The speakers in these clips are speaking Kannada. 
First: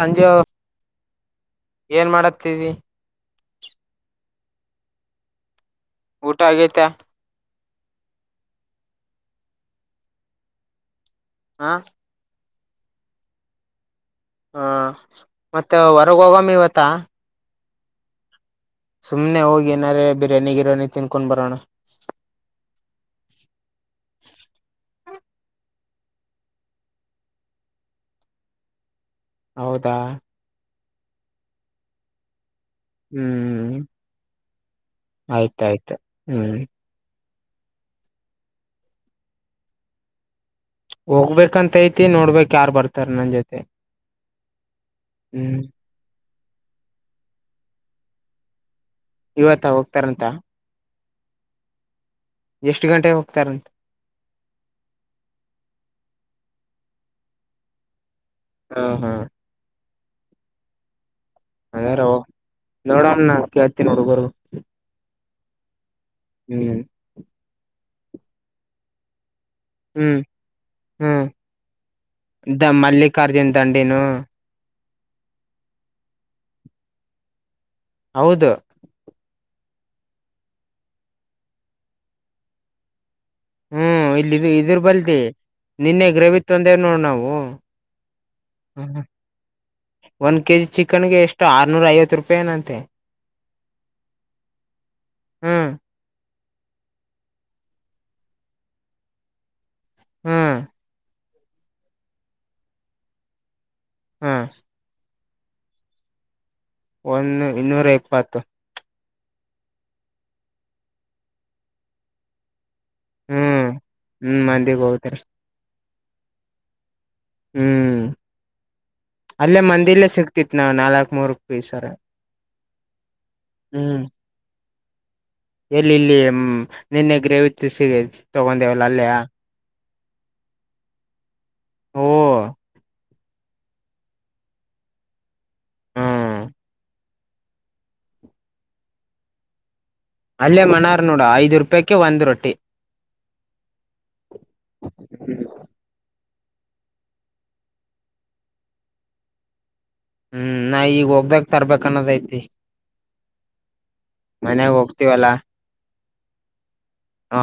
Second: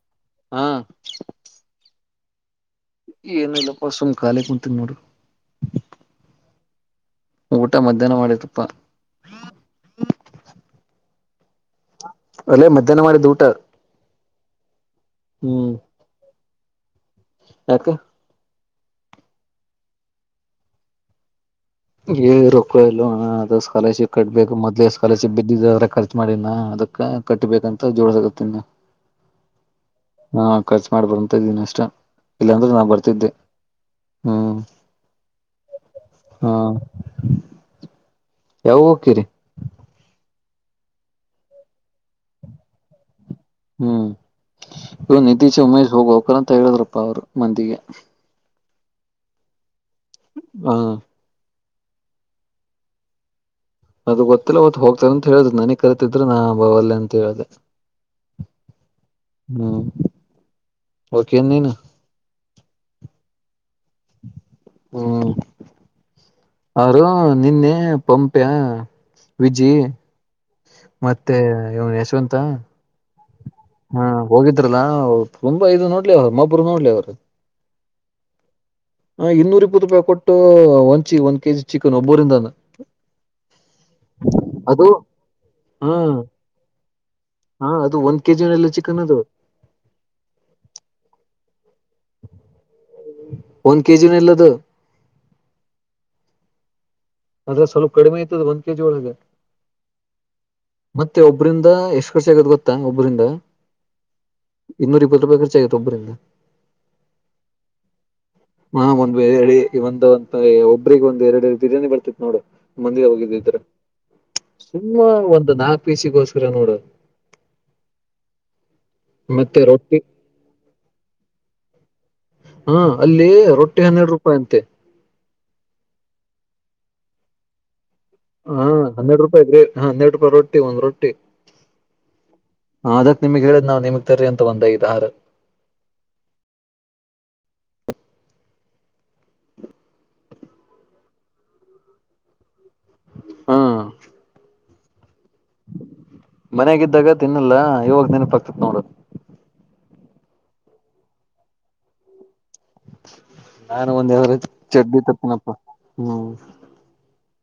ಸಂಜೆ ಹಾ ಏನ್ ಮಾಡತ್ತೀವಿ. ಏನ್ ಇಲ್ಲಪ್ಪ ಸುಮ್ ಖಾಲಿ ಕುಂತೀನ್ ನೋಡಿ ಟಾ ಆಗೈತ್ ಊಟ ಮಧ್ಯಾಹ್ನ ಮಾಡಿದಪ್ಪ. ಆ ಅಲ್ಲೇ ಮಧ್ಯಾಹ್ನ ಮಾಡಿದ್ದ್ ಊಟ. ಹಾ ಮತ್ತೆ ಹೊರಗ್ ಹೋಗಮ್ಮ ಇವ ತ್ತಾ ಯಕ್ ಸುಮ್ನೆ ಹೋಗಿ ಏನಾರೆ ಬಿರ್ಯಾನಿ ಗಿರ್ಯಾನಿ ತಿನ್ಕೊಂಡ್ ಬರೋಣ. ಏ ರೊಕ್ಕ ಇಲ್ಲೋಣ ಅದ್ ಸ್ಕಾಲರ್ಶಿಪ್ ಕಟ್ಬೇಕು ಮೊದ್ಲೇ ಸ್ಕಾಲರ್ಶಿಪ್ ಬಿದ್ದಿದ್ದ ಅದ್ರಾಗ್ ಖರ್ಚು ಮಾಡಿನ ಅದಕ್ಕ್ ಕಟ್ಟಬೇಕಂತ್ ಜೋಡಸಗತ್ತೀನಿ. ಹೌದಾ ಖರ್ಚು ಮಾಡಬಾಡ್ದಂತ್ ಇದ್ದಿನ್ ಅಷ್ಟೆ. ಇಲ್ಲಾಂದ್ರೆ ನಾ ಬರ್ತಿದ್ದೆ ಹ್ಮ್ ಹ್ಮ್ ಆಯ್ತಾಯ್ತು ಹ್ಮ್ ಹ್ಮ. ಯಾವಗ್ ಹೋಗ್ಕಿರಿ. ಹೋಗ್ಬೇಕಂತ್ ಐತಿ ನೋಡ್ಬಕ್ ಯಾರ್ ಬರ್ತಾರ್ ನನ್ ಜೊತೆ. ಹ್ಮ್ ಇ ನೀತಿಶ್ ಹ್ಮ್ ಉಮೇಶ ಹೋಗ್ ಹೊಗ್ಕರಂತ್ ತ ಹೇಳಿದ್ರಪ್ಪ ಅವರು ಮಂದಿಗೆ ಇವತ್ತ ಹ ತರಂತ ಹ ಎಷ್ಟ್ ಗಂಟೆ ಹೋಗ್ತಾರೆ. ಅದು ಗೊತ್ತಿಲ್ಲ ಅವತ್ತು ಹೋಗ್ತಾರ ಅಂತ್ ಹೇಳುದ್ರು ನನಗ್ ಕರಿತಿದ್ರು ನಾ ಅ ಬಾ ವಲ್ಲೇ ಅಂತ ಹೇಳ್ದ. ಹಾ ಹಾ ಓಕೆ ನೀನು ಅದೇರೋ ನೋಡಣ್ಣ. ಕೇಳ್ ತಿ ನೋಡು ಬರು ಆದ್ರೂನು ನಿನ್ನೆ. ಹ ಪಂಪ್ಯಾ. ವಿಜಿ ಹ್ಮ್ ಮತ್ತೆ ಇವ ಯಶವಂತ. ಕಾರ್ಯನ್ ಹ್ಮ ಹೋಗಿದ್ರ ಲಾ ತುಂಬಾ ಇದು ನೋಡ್ಲೆ ಅವ್ರು ಮೊಬರು ನೋಡ್ಲೆ ಅವರು. ಹೌದ. ಇಪ್ಪತ್ತು ರೂಪಾಯಿ ಕೊಟ್ಟು ಒಂದ ಚೀ ಒಂದ್ ಕೆಜಿ ಚಿಕನ್ ಒಬ್ಬರಿಂದಾನ. ಹ್ಮ್ ಇಲ್ಲಿ ಇದ್ ಇದ್ರ ಬಲ್ತಿ ಹಾ ನಿನ್ನೆ ಗ್ರವಿ ತೊಂದೆ ನೋಣ ನಾವು. ಹಾ ಅದು ಒಂದ್ ಕೆಜಿನೆಲ್ಲ ಹು ಚಿಕನ್ ಅದು ಒನ್ ಕೆಜಿ ಚಿಕನ್ ಗೆ ಎಷ್ಟು ಆ ನ್ನೂರ ಐವತ್ ರೂಪಾಯಿಏನಂತೆ. ಒಂದ ಕೆಜಿನಿಲ್ಲದು. ಹ್ಮ್ ಅದ ಸ್ವಲ್ಪ ಕಡಿಮೆ ಐತಿ ಅದ ಒಂದ್ ಕೆಜಿ ಒಳಗ. ಹ್ಮ್. ಮತ್ತೆ ಒಬ್ಬರಿಂದ ಎಷ್ಟು ಖರ್ಚು ಆಗತ್ತ ಗೊತ್ತಾ ಒಬ್ಬ್ರಿಂದ. ಹ್ಮ. [unintelligible] ಖರ್ಚ ಆಗೇತಿ ಒಬ್ಬರಿಂದ. ಒನ್ನು ಇನ್ನೂರ ಇಪ್ಪತ್ತ. ಹಾ ಒಂದ್ ಎಳಿ ಇವಂದ ಅಂತ ಒಬ್ರಿಗೆ ಒಂದ್ ಎರಡು ಬಿರಿಯಾನಿ ಬರ್ತಿತ್ ನೋಡು. ಮಂದಿಗೆ ಹೋಗಿದ್ದಿದ್ರೆ ಹ್ಮ್ ಹ್ಮ್ ಮಂದಿಗ್ ಸುಮ್ಮ ಹೋಗ್ತಾರೆ ಒಂದು ನಾಕ ಪಿಸಿ ಗೋಸ್ಕರ ನ್ನೋಡದ. ಹ್ಮ್ ಮತ್ತೆ ಅಲ್ಲೇ ರೊಟ್ಟಿ ಮಂದಿಲ್ಲೇ ಸಿಗ್ತಿತ್ ನಾವ್ ನಾಲ್ಕ್ ಮೂರ್ ಪೀಸರ. ಹಾ ಅಲ್ಲಿ ರೊಟ್ಟಿ ಹ್ಮ್ ಹನ್ನೆರಡು ರೂಪಾಯಿ ಅಂತೆ. ಎಲ್ಲಿ ಇಲ್ಲಿ ನಿನ್ನೆ ಗ್ರೇವಿ ತಿರ್ಸಿವಿ. ಹಾ ಹನ್ನೆರಡ್ ರೂಪಾಯಿ ಗ್ರೇವ್ ಹಾ ಹನ್ನೆರೆಡು ರೂಪಾಯಿ ರೊಟ್ಟಿ ಒಂದು ರೊಟ್ಟಿ. ಓ ಹಾ ಅದ ನಿಮಗ್ ಹೇಳಿದ್ ನಾವ್ ನಿಮಗ್ ತರಿ ಅಂತ ಒಂದ ಐದಾರ್. ಹ್ಮ್. ಅಲ್ಲೇ ಮನಾರ್ ನೋಡ ಐದ್ ರೂಪಾಯ್ ಕೆ ಒಂದ್ ರೊಟ್ಟಿ. ಹಾ. ಹ್ಮ್. ಮನೆಗಿದ್ದಾಗ ತಿನ್ನಲ್ಲ ಇವಾಗ ನೆನಪ ಆಗ್ತತ್ ನೋಡು. ಹ್ಮ್ ನಾ ಈಗ ಹೋಗ್ದಾಗ ತರ್ಬೇಕ್ ಅನ್ನೋದೈತಿ. ನಾನು ಒಂದ ಎ ಮನ್ಯಾಗ ಚಡ್ಡಿ ಹೋಗ್ತಿವಲ್ಲಾ ತತ್ತಿನಪ್ಪ ಹ್ಮ್. ಹಾ.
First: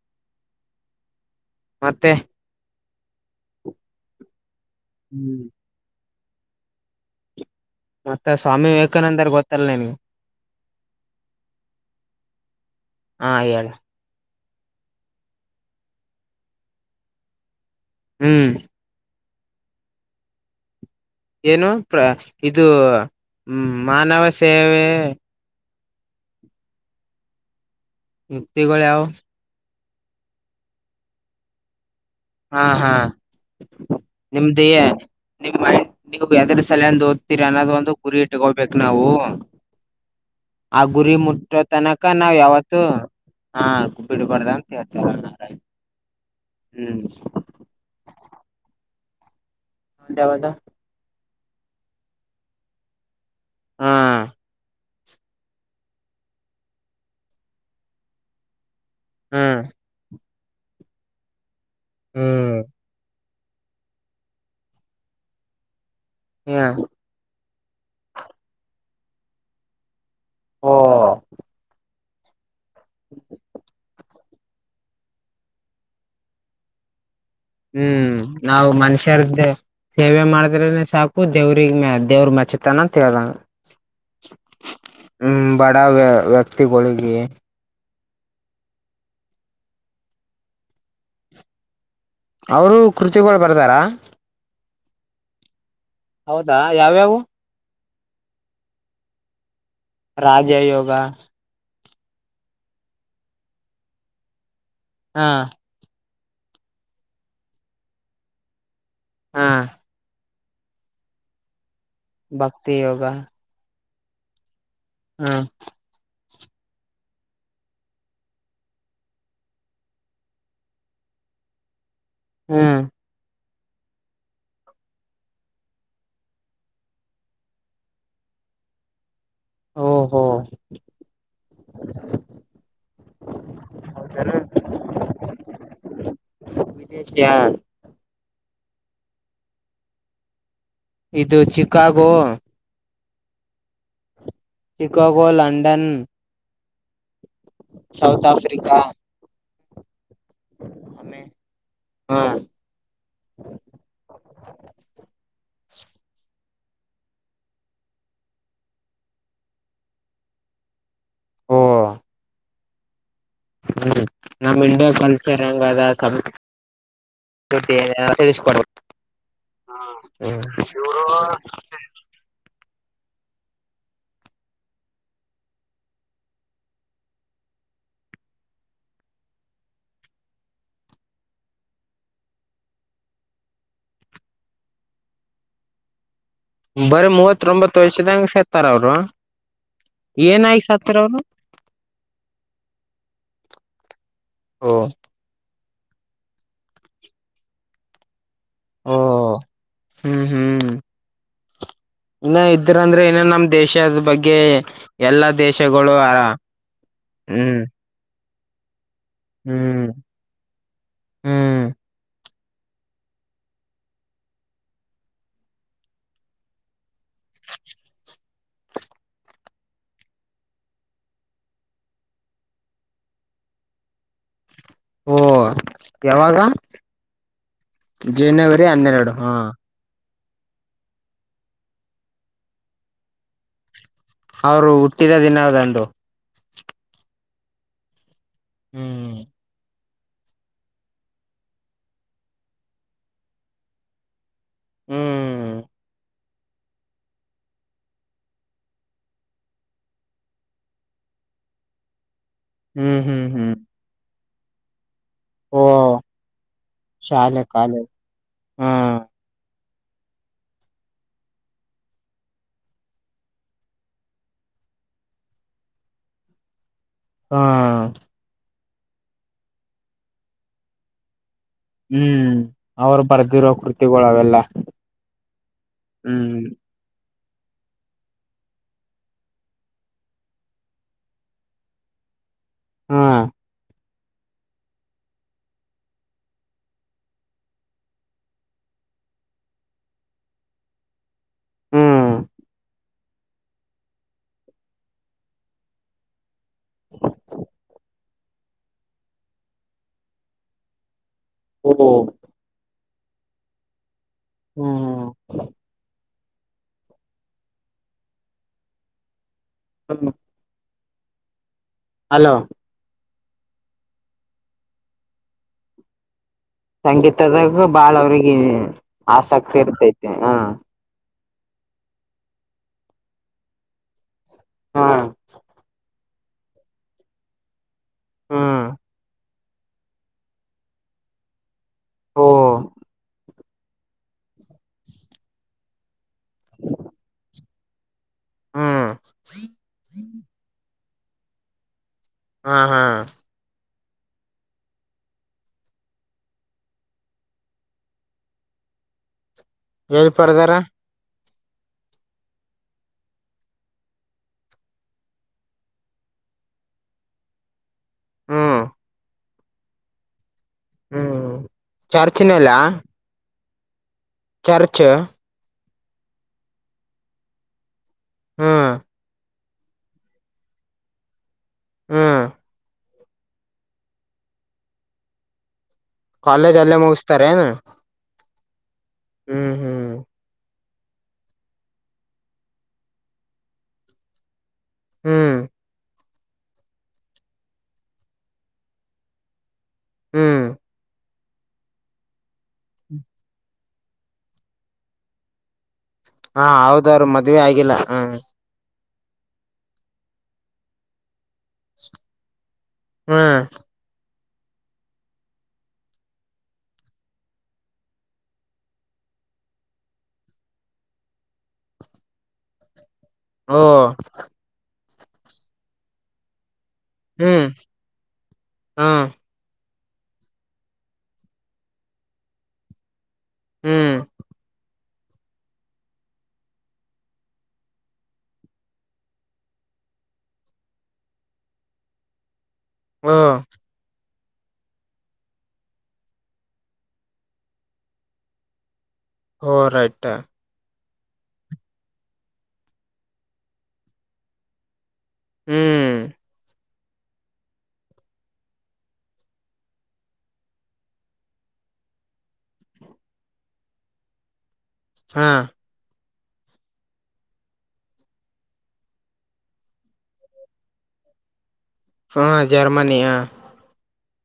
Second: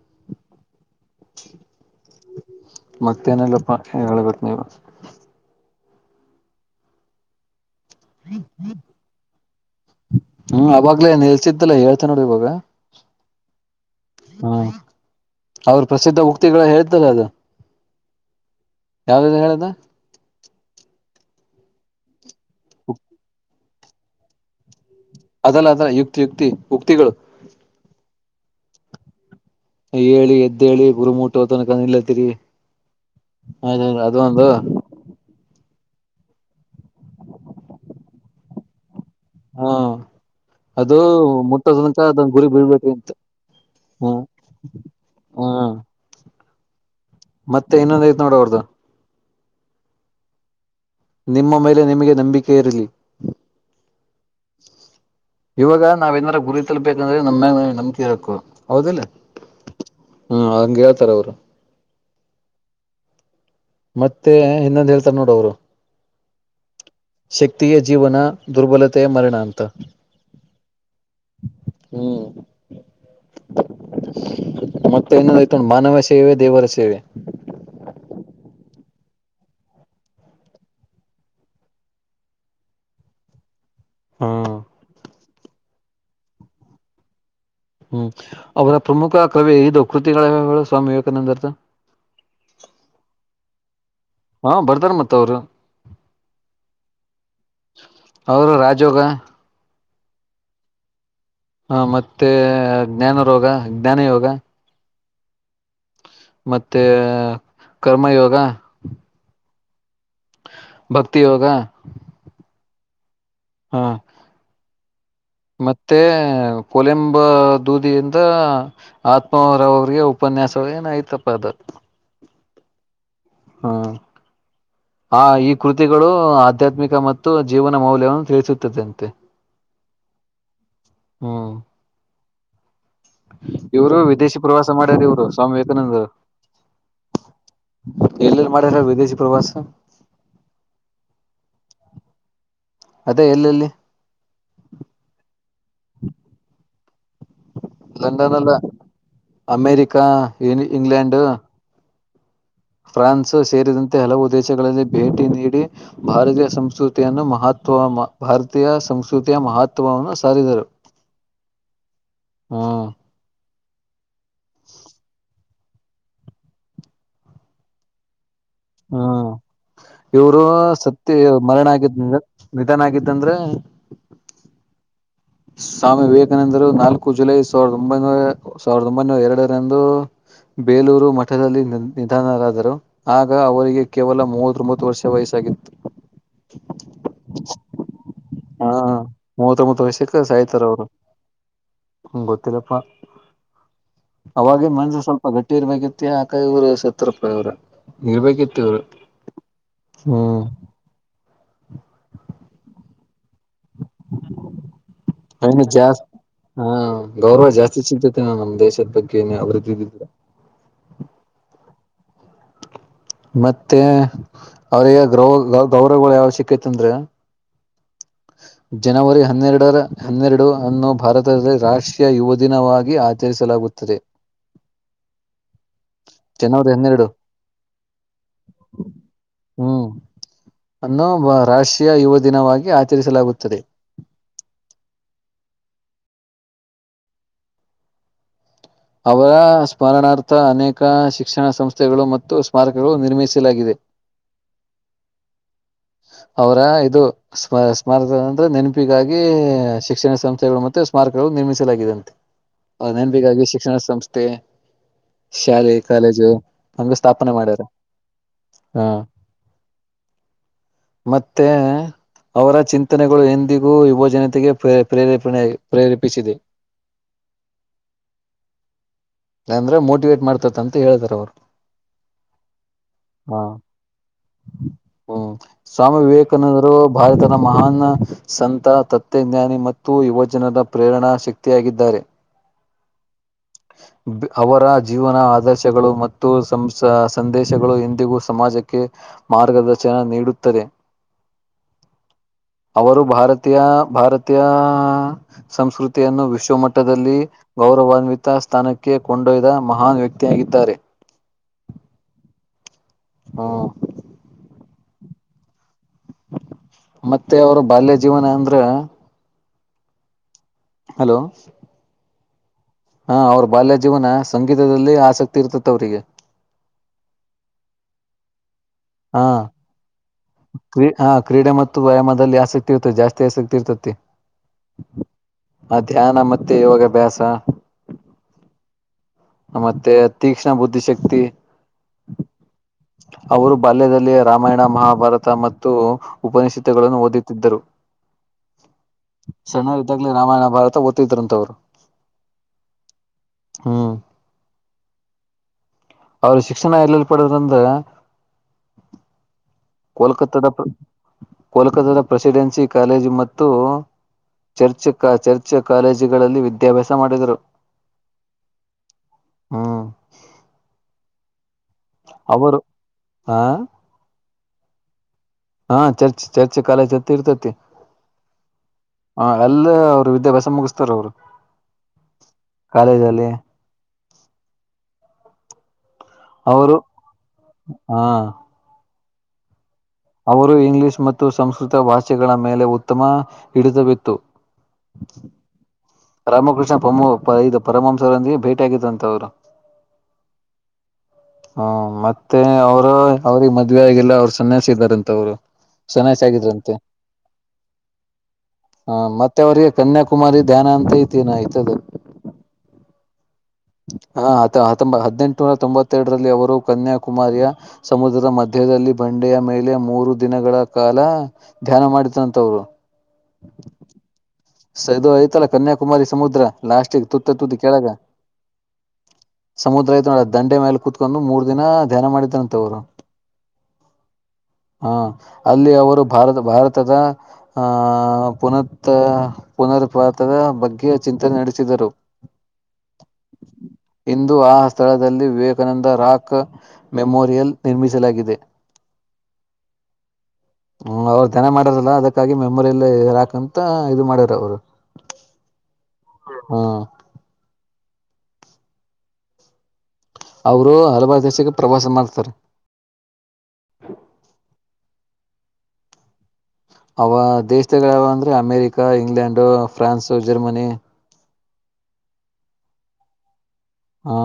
[unintelligible] ಮತ್ತೆ. ಮತ್ತೇನಿಲ್ಲಪ್ಪಾ ಹೇಳ್ಬೇಕ ನೀವು. ಹ್ಮ್. ಮತ್ತ ಸ್ವಾಮಿ ಹ್ಮ್ ವಿವೇಕಾನಂದರ್ ಗೊತ್ತಲ್ಲ ನಿನ್ಗೆ ಅವಾಗ್ಲೇ ನಿಲ್ಸಿದ್ದಲ್ಲ ಹೇಳ್ತೇ ನೋಡ ಇವಾಗ. ಹಾ ಹೇಳ ಹಾ ಅವ್ರ ಪ್ರಸಿದ್ಧ ಉಕ್ತಿಗಳು ಹೇಳ್ತಲ್ಲ ಅದು. ಹ್ಮ್. ಯಾವ್ದದು ಹೇಳದ. ಏನು ಪ್ರ ಇದು ಮಾನವ ಸೇವೆ. ಅಲ್ಲ ಅದಲ್ಲ ಯುಕ್ತಿ ಯುಕ್ತಿ ಉಕ್ತಿಗಳು. ಮುಕ್ತಿಗಳು ಯಾವು. ಹೇಳಿ ಎದ್ದೇಳಿ ಗುರಿ ಮಟ್ಟುವ ತನಕ ನಿಲ್. ಹಾ ಹಾ ಅದು ಒಂದು ನಿಮ್ದೇಹ ನಿಮ್ ಮೈಂಡ್. ನೀವು ಯಾದರ ಸಲೆಯಂದ ಓದ್ತೀರಿ ಅನ್ನೋದ ಒಂದು ಗುರಿ ಇಟ್ಟಕೊಬೇಕು ನಾವು. ಹಾ ಆ ಅದು ಗುರಿ ಮುಟ್ಟೋ ತನಕ ಅದನ್ ನಾವ್ ಗುರಿ ಯಾವತ್ತುೂ ಬೀಳ್ಬೇಕ್ರಿ ಅಂತ ಹ ಬಿಡ್ಬಾರ್ದ ಅಂತ ಹ ಹೇಳ್ತರ. [inaudible] ಹ್ಮ್. ಮತ್ತೆ ಇನ್ನೊಂದ್ ಐತ್ ನೋಡ ಅವರ್ದ. ಅದ್ಯಾವದ. ನಿಮ್ಮ ಮೇಲೆ ನಿಮಗೆ ನಂಬಿಕೆ ಇರಲಿ. ಹಾ. ಇವಾಗ ನಾವ್ ಏನಾರ ಗುರಿ ತಲ್ಬೇಕಂದ್ರೆ ನಮ್ಮ ನಮ್ಕ ಇರಕ್ಕು. ಹೌದಿಲ್ಲ. ಹ್ಮ್ ಹ್ಮ ಹಂಗೆ ಹೇಳ್ತಾರ ಅವ್ರು. ಹ್ಮ್. ಮತ್ತೆ ಇನ್ನೊಂದು್ ಹೇಳ್ತಾರ ನೋಡು ಅವರು. ಹಾ. ಶಕ್ತಿಯೆ ಜೀವನ ದುರ್ಬಲತೆಯ ಮರಣಾ ಅಂತ. ಓಓ. ಹ್ಮ್ ಮತ್ತೆ ಇನ್ನೊಂದಯ್ತ್ ನೋಡ್ ಮಾನವ ಸೇವೆ ದೇವರ ಸೇವೆ. ಹ್ಮ್ ನಾವು ಮನುಷ್ಯರ್ದ ಸೇವೆ ಮಾಡಿದ್ರನೆ ಸಾಕು ದೇವ್ರಿಗೆ ಮ ದೇವ್ರ ಮಚ್ಚತಾನ ಕೆಳ. ಹಾ ಹ್ಮ ಬಡ ವ್ಯ ವ್ಯಕ್ತಿಗಳಿಗೆ. ಹ್ಮ್ ಅವರ ಪ್ರಮುಖ ಕವಿ ಇದು ಕೃತಿಗಳ ಹೇಳು ಸ್ವಾಮಿ ವಿವೇಕಾನಂದರ್ದು. ಅವರು ಕೃತಿಗಳು ಬರದಾರ. ಹ ಬರ್ದಾರ್ ಮತ್ ಅವರು ಹೌದಾ ಯಾವ್ಯಾವು ಅವರು ರಾಜೋಗ ರಾಜ ಯೋಗ ಹ ಮತ್ತೆ ಜ್ಞಾನ ರೋಗ ಜ್ಞಾನ ಯೋಗ. ಹಾ ಮತ್ತೆ ಕರ್ಮಯೋಗ. ಹಾ ಭಕ್ತಿ ಯೋಗ. ಭಕ್ತಿ ಯೋಗ ಹಾ ಹಾ ಮತ್ತೆ ಕೊಲೆಂಬ್ ದೂದಿಯಿಂದ್ ಆತ್ಮವರ್ ಅವಿಗೆ ಉಪನ್ಯಾಸ ಏನೊ ಆಐ್ತಪ್ಪ ಅದು ಹ್ಮ್ ಹ್ಮ್ ಆ ಈ ಕೃತಿಗಳು ಆಧ್ಯಾತ್ಮಿಕ ಮತ್ತು ಜೀವನ ಮೌಲ್ಯವನ್ನು ತಿಳಿಸುತ್ತದೆ ಅಂತೆ ಓ ಹೋ ಹ್ಮ ಹ ಇವರು ವಿದೇಶಿ ಪ್ರವಾಸ್ ಮಾಡ್ಯದ ಇವ್ರು ಸ್ವಾಮಿ ವಿವೇಕಾನಂದರು ವಿದೇಶಿಯ ಎ ಮಾಡ ವಿದೇಶಿ ಪ್ರವಾಸ. ಇದು ಚಿಕಾಗೋ ಅದೇ ಎಲ್ಲೆಲ್ಲಿ Chicago London South Africa America ಕ ಇ ಇಂಗ್ಲೆಂಡ್. ಹಾ ಫ್ರಾನ್ಸ್ ಸೇರಿದಂತೆ ಹಲವು ದೇಶಗಳಲ್ಲಿ ಭೇಟಿ ನೀಡಿ ಭಾರತೀಯ ಸಂಸ್ಕೃತಿಯನ್ನು ಮಹತ್ವ ಭಾರತೀಯ ಸಂಸ್ಕೃತಿಯ ಮಹತ್ವವನ್ನು ಸಾರಿದರು. ಹ್ಮ ಹ ನಮ್ ಇಂಡ್ ಕಲ್ಚರ್ ದ ಸಂಟ್ಟ [unintelligible] ಹ್ಮ ಇವರು ಸತ್ತಿ ಮರಣ ಆಗಿದ್ನ ಚನಾಗಿತ್ತಂದ್ರೆ ಸ್ವಾಮಿ ವಿವೇಕಾನಂದರು ನಾಲ್ಕು ಜುಲೈ ಸಾವಿರದ ಒಂಬೈನೂರ ಸಾವಿರದ ಒಂಬೈನೂರ ಎರಡರಂದು ಬೇಲೂರು ಮಠದಲ್ಲಿ ನಿ ನಿಧನರಾದರು ಆಗ ಅವರಿಗೆ ಕೇವಲ ಮೂವತ್ ಬತ್ತು ವರ್ಷ ವಯಸ್ಸಾಗಿತ್ತು. ಬರೀ ಮೂವತ್ ಬತ್ತು ವಯಸದಂಗ ಸಾತಾರ ಹಾ ಅವರು. ಮೂವತ್ತೊಂಬತ್ತು ಏನಾಯ್ ಸತ್ತಿರ್ ಅವರು ಹ್ಮ ಗೊತ್ತಿಲ್ಲಪ್ಪ. ಅವಾಗೆ ಓ ಮನ್ಸು ಸ್ವಲ್ಪ ಗಟ್ಟಿ ಇಟ್ಟಿ ಇರ್ಬೇಕಿತ್ತ್ ಆಕಾಯಿ ರು ಸತ್ರ್ ರಪ್ಪಾಯಿರು ಇರ್ಬೇಕಿತ್ತು. ಓ ಹ್ಮ್ ಹ್ಮ ಇಲ್ಲ ಇದ್ರೆ ಅಂದ್ರೆ ನೇನ್ ನಮ್ದ ದೇಶದ ಬಗ್ಗೆ ಎಲ್ಲಾ ಇನ್ನು ದೇಶಗಳು ಜಾಸ್ತಿ ಆ ಹ್ಮ್. ನಮ್ಮ್ ದೇಶದ ಬಗ್ಗೆ ಅವರು ಹ್ಮ್ ಹ್ಮ್ ಮತ್ತೆ ಅವ್ರಿಗೆ ಗೌ ಗೌರವಗಳು ಯಾವ್ ಸಿಕ್ಕೇತ್ ಅಂದ್ರೆ. ಜನವರಿ ಹನ್ನೆರಡರ್ ಹನ್ನೆರಡು ಅನ್ನು ಭಾರತದಲ್ಲಿ ರಾಷ್ಟ್ರೀಯ ಯುವ್ ದಿನವಾಗಿ ಆಚರಿಸಲಾಗುತ್ತದೆ. ಓ ಯಾವಾಗ ಜನವರಿ ಹನ್ನೆರಡು ಜನವರಿ ಹನ್ನೆರಡು ಹಾ. ಹ್ಮ್ ಅನ್ನು ರಾಷ್ಟ್ರೀಯ ಯುವ ದಿನವಾಗಿ ಆಚರಿಸಲಾಗುತ್ತದೆ. ಅವರು ಹುಟ್ಟಿದ ದಿನ ದಂದು. ಅವರ ಸ್ಮರಣಾರ್ಥ ಅನೇಕ್ ಶಿಕ್ಷಣ ಸಂಸ್ಥೆಗಳು ಮತ್ತು ಸ್ಮಾರಕಗಳು ನಿರ್ಮಿಸಲಾಗಿದೆ. ಹ್ಮ್ ಅವರ ಇದ್ಮ ಸ್ಮಾರಕ ಅಂದ್ರೆ ನೆನಪಿಗಾಗಿ ಶಿಕ್ಷಣ ಸಂಸ್ಥೆಗಳು ಮತ್ತೆ ಸ್ಮಾರಕಗಳು ನಿರ್ಮಿಸಲಾಗಿದೆಂತೆ. ಹ ಹ್ಮ್ ಹ್ಮ್ ನೆನ್ಪಿಗಾಗಿ ಹ್ಮ್ ಶಿಕ್ಷಣ ಸಂಸ್ಥೆ ತ್ತೆ ಓ ಶಾಲೆ ಕಾಲೇಜು ಹಂಗ್ ಸ್ಥಾಪನೆ ಶಾಲೆ ಮಾಡ್ಯಾರ ಕಾಲೇಜ್ ಹಾ. ಮತ್ತೆ ಅವರ ಚಿಂತನೆಗಳು ಎಂದಿಗೂ ಯುವ ಜನತೆಗೆ ಪ್ರ ಪ್ರೇರೇಪಣೆ ಪ್ರೇರೇಪಿಸಿದೆ. ಹ್ಮ ಇಲ್ಲಂದ್ರೆ ಮೋಟಿವೇಟ್ ಮಾಡ್ತೇತಿ ಅಂತ ಹೇಳೇಳ್ತಾರ ಅವರು ಹ್ಮ್ ಅವ್ರು ಬರ್ದಿರೋ ಕೃತಿಗಳು ಅವೆಲ್ಲ. ಹ್ಮ ಸ್ವಾಮಿ ಹ್ಮ್ ವಿವೇಕಾನಂದರು ಭಾರತದ ಮಹಾನ್ ಸಂತ ತತ್ವಜ್ಞಾನಿ ಮತ್ತು ಯುವಜನರ ಪ್ರೇರಣಾ ಶಕ್ತಿಯಾಗಿದ್ದಾರೆ. ಹ್ಮ ಅವರ ಜೀವನ ಆದರ್ಶಗಳು ಮತ್ತು ಸಂ ಸಂದೇಶಗಳು ಎಂದಿಗೂ ಸಮಾಜಕ್ಕೆ ಮಾರ್ಗದರ್ಶ ಚನ್ ನೀಡುತ್ತದೆ ಹ್ಮ್ ಅವರು ಭಾರತೀಯ ಭಾರತೀಯ ಸಂಸ್ಕೃತಿಯನ್ನು ವಿಶ್ವ [inaudible] ಮಟ್ಟದಲ್ಲಿ ಗೌರವಾನ್ವಿತ ತ ಸ್ಥಾನಕ್ಕೆ ಕೊಂಡೊಯ್ದ ಮಹಾನ್ ವ್ಯಕ್ತಿಯಾಗಿದ್ದಾರೆ. [inaudible] ಓ [inaudible] ಹಾ ಹ್ಮು ಮತ್ತೆ ಅವ್ರ ಬಾಲ್ಯ ಜೀವನ ಅಂದ್ರ [inaudible] ಹಲೋ ಹಲೋ ಹಾ ಅವ್ರ ಬಾಲ್ಯ ಜೀವನ ಸಂಗೀತದಲ್ಲಿ ಆಸಕ್ತಿ ಇರ್ತತ್ ಅವ್ರಿಗೆ. ಸಂಗೀತದಾಗ ಬಾಳ ಅವ್ರಿಗಿ ಹ ಆಸಕ್ತಿ ಇರ್ತೈತೆ ಹಾ. ಕ್ರೀ ಹ ಕ್ರೀಡೆ ಮತ್ತು ವ್ಯಾಯಾಮದಲ್ಲಿ ಆಸಕ್ತಿ ಇರ್ತತಿ ಜಾಸ್ತಿ ಆಸಕ್ತಿ ಇರ್ತತಿ. ಹಾ ಅದ್ ಧ್ಯಾನ ಮತ್ತೆ ಯೋಗಾಭ್ಯಾಸ. ಹ್ಮ ಮತ್ತೆ ತೀಕ್ಷ್ಣ ಬುದ್ಧಿಶಕ್ತಿ. ಓ ಅವರು ಬಾಲ್ಯದಲ್ಲಿ ರಾಮಾಯಣ ಮಹಾಭಾರತ ಮತ್ತು ಉಪನಿಷತ್ತುಗಳನ್ನು ಓದುತ್ತಿದ್ದರು. ಹ್ಮ್ ಸಣ್ಣವರಿದ್ದಾಗ್ಲೂ ರಾಮಾಯಣ ಭಾರತ ಒದ್ ದ್ತಿದ್ರಂತ ಅವ್ರು. ಹಾ ಹಾ ಹ್ಮ್ ಅವ್ರು ಶಿಕ್ಷಣ ಎಲ್ಲಲ್ಲಿ ಪಡೆದಂದ್ರೆ, ಎಲ್ಲಿ ಕೊಲ್ಕತ್ತದ ಪರದಾರ ಪ್ ಕೋಲ್ಕತಾದ ಪ್ರೆಸಿಡೆನ್ಸಿ ಕಾಲೇಜು ಮತ್ತು ಚರ್ಚ್ ಕ ಚರ್ಚ್ ಕಾಲೇಜುಗಳಲ್ಲಿ ವಿದ್ಯಾಭ್ಯಾಸ ಮಾಡಿದರು. ಹ್ಮ ಹ್ಮ್ ಹ್ಮ್ ಚೊರ್ಚಿನೊಲ್ಲ. ಅವರು ಹ ಚರ್ಚು. ಹಾ ಚರ್ಚ್ ಚರ್ಚ್ ಕಾಲೇಜತ್ತ್ ಇರ್ತೈತಿ. ಹ್ಮ್ ಹ ಅಲ್ಲೇ ಅವ್ರು ವಿದ್ಯಾಭ್ಯಾಸ ಮುಗಿಸ್ತಾರವ್ರು. ಹ್ಮ್ ಕಾಲೇಜಲ್ಲಿ. ಕಾಲೇಜ್ ಅವರು ಅಲ್ಲೇ ಮುಗಿಸ್ತಾರೇನು? ಹ ಹ್ಮ್ ಹ್ಮ್ ಅವ್ರು ಇ ಇಂಗ್ಲಿಷ್ ಮತ್ತು ಸಂಸ್ಕೃತ ಭಾಷೆಗಳ ಮೇಲೆ ಉತ್ತಮ ಹಿಡಿತುವಿತ್ತು. ಹ್ಮ್ ರಾಮಕೃಷ್ಣ ಪಮ್ ಇದು ಪರಮಂಸರೊಂದಿಗೆ ಭೇಟಿಿಯಗತ್ತು ಅಂತ್ ಅವ್ರು. ಹ್ಮ್ ಹಾ ಮತ್ತೆ ಮತ್ತೆ ಅವ್ರ ಅವ್ರಿಗೆ ಮ ಆಗಲ್ಲ ಅವರು ಸನ್ಯಾಸಿ ರಂತ ಅವ್ರು ಹಾ ಹೌದ್ರರು ಮದ್ವೆ ಆಗಿಲ್ಲ ಹ ಹ ಮತ್ತೆ ಅವ್ರಿಗೆ ಕನ್ಯಾಕುಮಾರಿ ಧ್ಯಾನ ಅಂತ ಐತಿನ ಐತದು ಹ್ಮ ಹ ಹ ಹಂಬ ಹದ್ ಟುನೂರ್ ತೊಂಬತ್ತೆರರಲ್ಲಿ ಅವರು ಕನ್ಯಾಕುಮಾರಿಯ ಸಮುದ್ರದ ಮಧ್ಯದಲ್ಲಿ ಬಂಡೆಯ ಮೇಲೆ ಮೂರು ದಿನಗಳ ಕಾಲ ಧ್ಯಾನ ಮಾಡಿದಂತವ್ರು. ಹ್ಮ ಸ ಇದು ಐ್ತಲ್ಲಾ ಕನ್ಯಾಕುಮಾರಿ ಸಮುದ್ರ. ಲಾಸ್ಟಿಗೆ ತುತ್ತ ಹ್ಮ್ ತುತ್ತಿ ಕೆಳಗೆ ಹ್ಮ್ ಸಮುದ್ರಐ ನೋಡ್ ದಂಡೆ ಮೇಲೆ ಕುೂತ್ಕೊಂಡು ಮೂರ್ ದಿನ ಧ್ಯಾನ ಮಾಡಿದಾರಂತವ್ರು. ಹ್ಮ್ ಹಾ ಅಲ್ಲಿ ಅವರು ಭಾರತ ಭಾರತದ ಆಹ ಪುನತ್ ಪುನರ್ಪತದ ಬಗ್ಗೆ ಚಿಂತನೆ ನಡೆಸಿದರು. ಹ್ಮ್ ಇಂದು ಆ ಸ್ಥಳದಲ್ಲಿ ವಿವೇಕಾನಂದ ರಾಕ್ ಮೆಮೋರಿಯಲ್ ನಿರ್ಮಿಸಲಾಗಿದೆ. ಹೋ ರೈಟ್ ಹ್ಮ್ ಅವ್ರರು ದನ ಮಾಡಾರಲ್ಲ ಅದಕ್ಕಾಗಿ ಮೆಮೊರಿಯಲ್ಲ ಹಾಕಂತ ಇದು ಮಾಡಾರ್ ಇ ಅವ ಹ್ಮ್ ಹಾ ಅವರು ಹಲವಾರು ದೇಶಕ್ಕೆ ಪ್ರವಾಸ ಮಾಡ್ತಾರೆ. ಹಾ ಅವ ದೇಶದಗಳಾವ ಅಂದ್ರೆ ಅಮೇರಿಕ ಇಂಗ್ಲೆಂಡು ಫ್ರಾನ್ಸ್ ಜರ್ಮನಿ ಹ ಜಾರಮಾನಿ ಆ ಹಾ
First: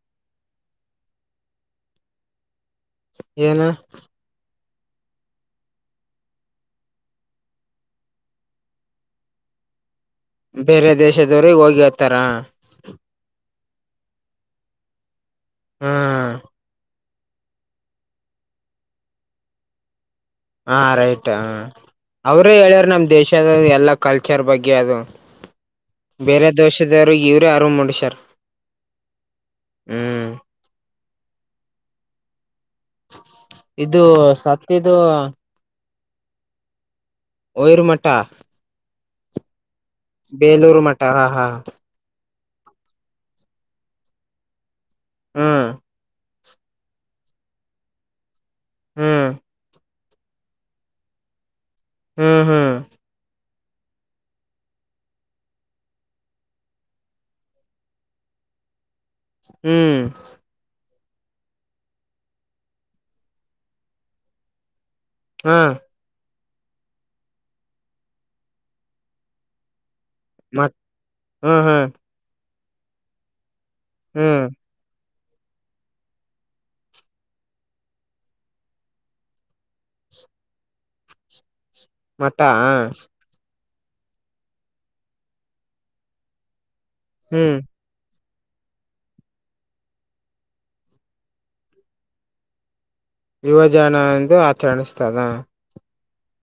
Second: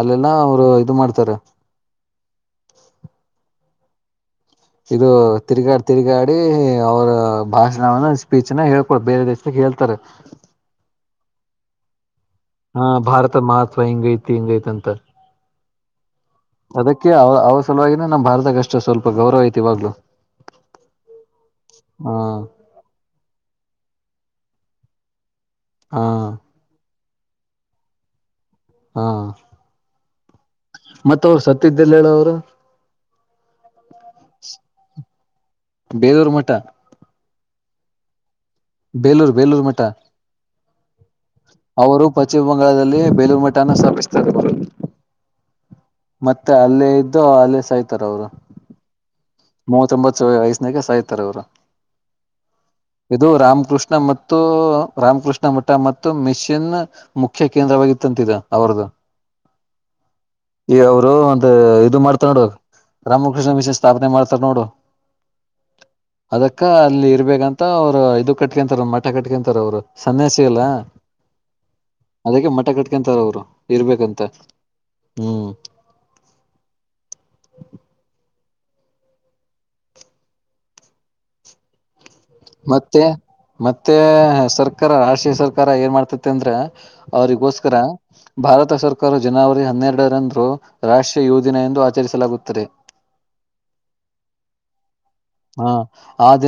ಅಲ್ಲೆಲ್ಲ ಅವರ್ ಇದ್ ಮಾಡ್ತಾರೆ. ಏನು. ಇದು ತಿರುಗಾಡಿ ತಿರುಗಾಡಿ ಅವರ್ ಭಾಷಣನ್ನ ಸ್ಪೀಚ್ನ ಹೇಳ್ಕೊಡ್ ಬೇರೆ ದೇಶಕ್ಕೆ ಹೇಳ್ತಾರೆ. ಬೇರೆ ದೇಶದವ್ರ ಹೋಗಿ ಹೆಲ್ತಾರೆ. ಅಥವಾ ಹಿಂಗೈತಿ ಹಿಂಗೈತ್ಂತ ಹ್ಮ್ ಅದಕ್ಕೆ ಅವ್ ಸಲುವಾಗಿನೇ ನಮ್ಮ್ ಭಾರತಕ್ಕ ಅಷ್ಟೇ ಸ್ವಲ್ಪ ಗೌರವ ಐತಿ ಇವಾಗಲು. ಹ ರೈಟ್ ಹ ಅವ್ರೇ ಹೇಳ್ಯಾರ ನಮ್ ದೇಶದ ಎಲ್ಲ ಕಲ್ಚರ್ ಬಗ್ಗೆ ಅದು ಹಾ ಬೇರೆ ದೋಷದವರು ಇವರು ಆರ್ವ ಮೂಡಿಷರ್ ಹಾ ಮತ್ತ್ ಅವ್ರ ಸ ಗತ್ತಿದ್ದಲ್ಲೇಣ ಅವ್ರು ಇದು ಸತ್ಯಿದು ಬೇದೂರು ಮಠ ಯರ್ಮಟ ಬೇಲೂರು ಬೇಲೂರು ಮಠ. ಬೇಲೂರು ಮಠ ಹಾ ಹಾ. ಅವರು ಪಶ್ಚಿಮ ಬಂಗಾಳದಲ್ಲಿ ಬೇಲೂರು ಮಟ್ಟನ ಸ್ಥಪಿಸ್ತ ಬರುದು [inaudible] ಹ್ಮ್ ಮತ್ತೆ ಅಲ್ಲೇ ಇದ್ದು ಅಲ್ಲೇ ಸಾಯ್ತಾರ ಅವರು. ಹ್ಮ್ ಮೂವತ್ತೊಂಬತ್ತು ವಯಸ್ಸನಾಗ್ ಸಾಯ್ತಾರೆ ಅವ್ರು. ಹ್ಮ್ ಹ್ಮ್ ಇದು ರಾಮ ರಾಮ ಕೃಷ್ಣ ಮತ್ತು ರಾಮಕೃಷ್ಣ ಮಠ ಮತ್ತು ಮಿಷನ್ ಮುಖ್ಯ ಕೇಂದ್ರವಾಗಿತ್ತಂತಿದೆ ಇದು ಅವರದು. ಹ್ಮ್ ಅವರು ಒಂದು ಇದು ಮಾಡ್ತಾರೆ ನೋಡ್ ರಾಮಕೃಷ್ಣ ಮಿಷನ್ ಸ್ಥಾಪನೆ ಮಾಡ್ತಾರೆ. ತ ನೋಡು ಹಾ ಅದಕ್ಕ ಅಲ್ಲಿ ಇರ್ಬೇಕಂತ್ ಅವ್ರು ಇದು ಕಟ್ಕೊಂತಾರ ಮಠ ಕಟ್ಕೊಂತರ ಅವ್ರು. ಸನ್ಯಸಿ ಅಲ್ವಾ ಮತ್ ಹ್ಮ್ ಹ್ಮ್ ಅದಕ್ಕೆ ಮ ಕಟ್ಕಂತಾರ ಅವರು. ಇರ್ಬೇಕಂತೆ ಹ್ಮ್ ಹ್ಮ್ ಮಟಾ ಮತ್ತೆ ಮತ್ತೆ ಸರ್ಕಾರ ರಾಷ್ಟ್ರೀಯ ಸರ್ಕಾರ ಏನ್ ಮಾಡ್ತತಿ ಅಂದ್ರೆ. ಹ್ಮ್ ಅವರಿಗೋಸ್ಕರ. ಭಾರತ ಸರ್ಕಾರ ಜನವರಿ ಹನ್ನೆರಡರಂದು ರಾಷ್ಟ್ರೀಯ ಯುವ ದಿನ ಎಂದು ಆಚರಿಸಲಾಗುತ್ತದೆ. ಯುವಜನ ಎಂದು ಆಚರಣಿಸ್ತದ. ಆದದೇ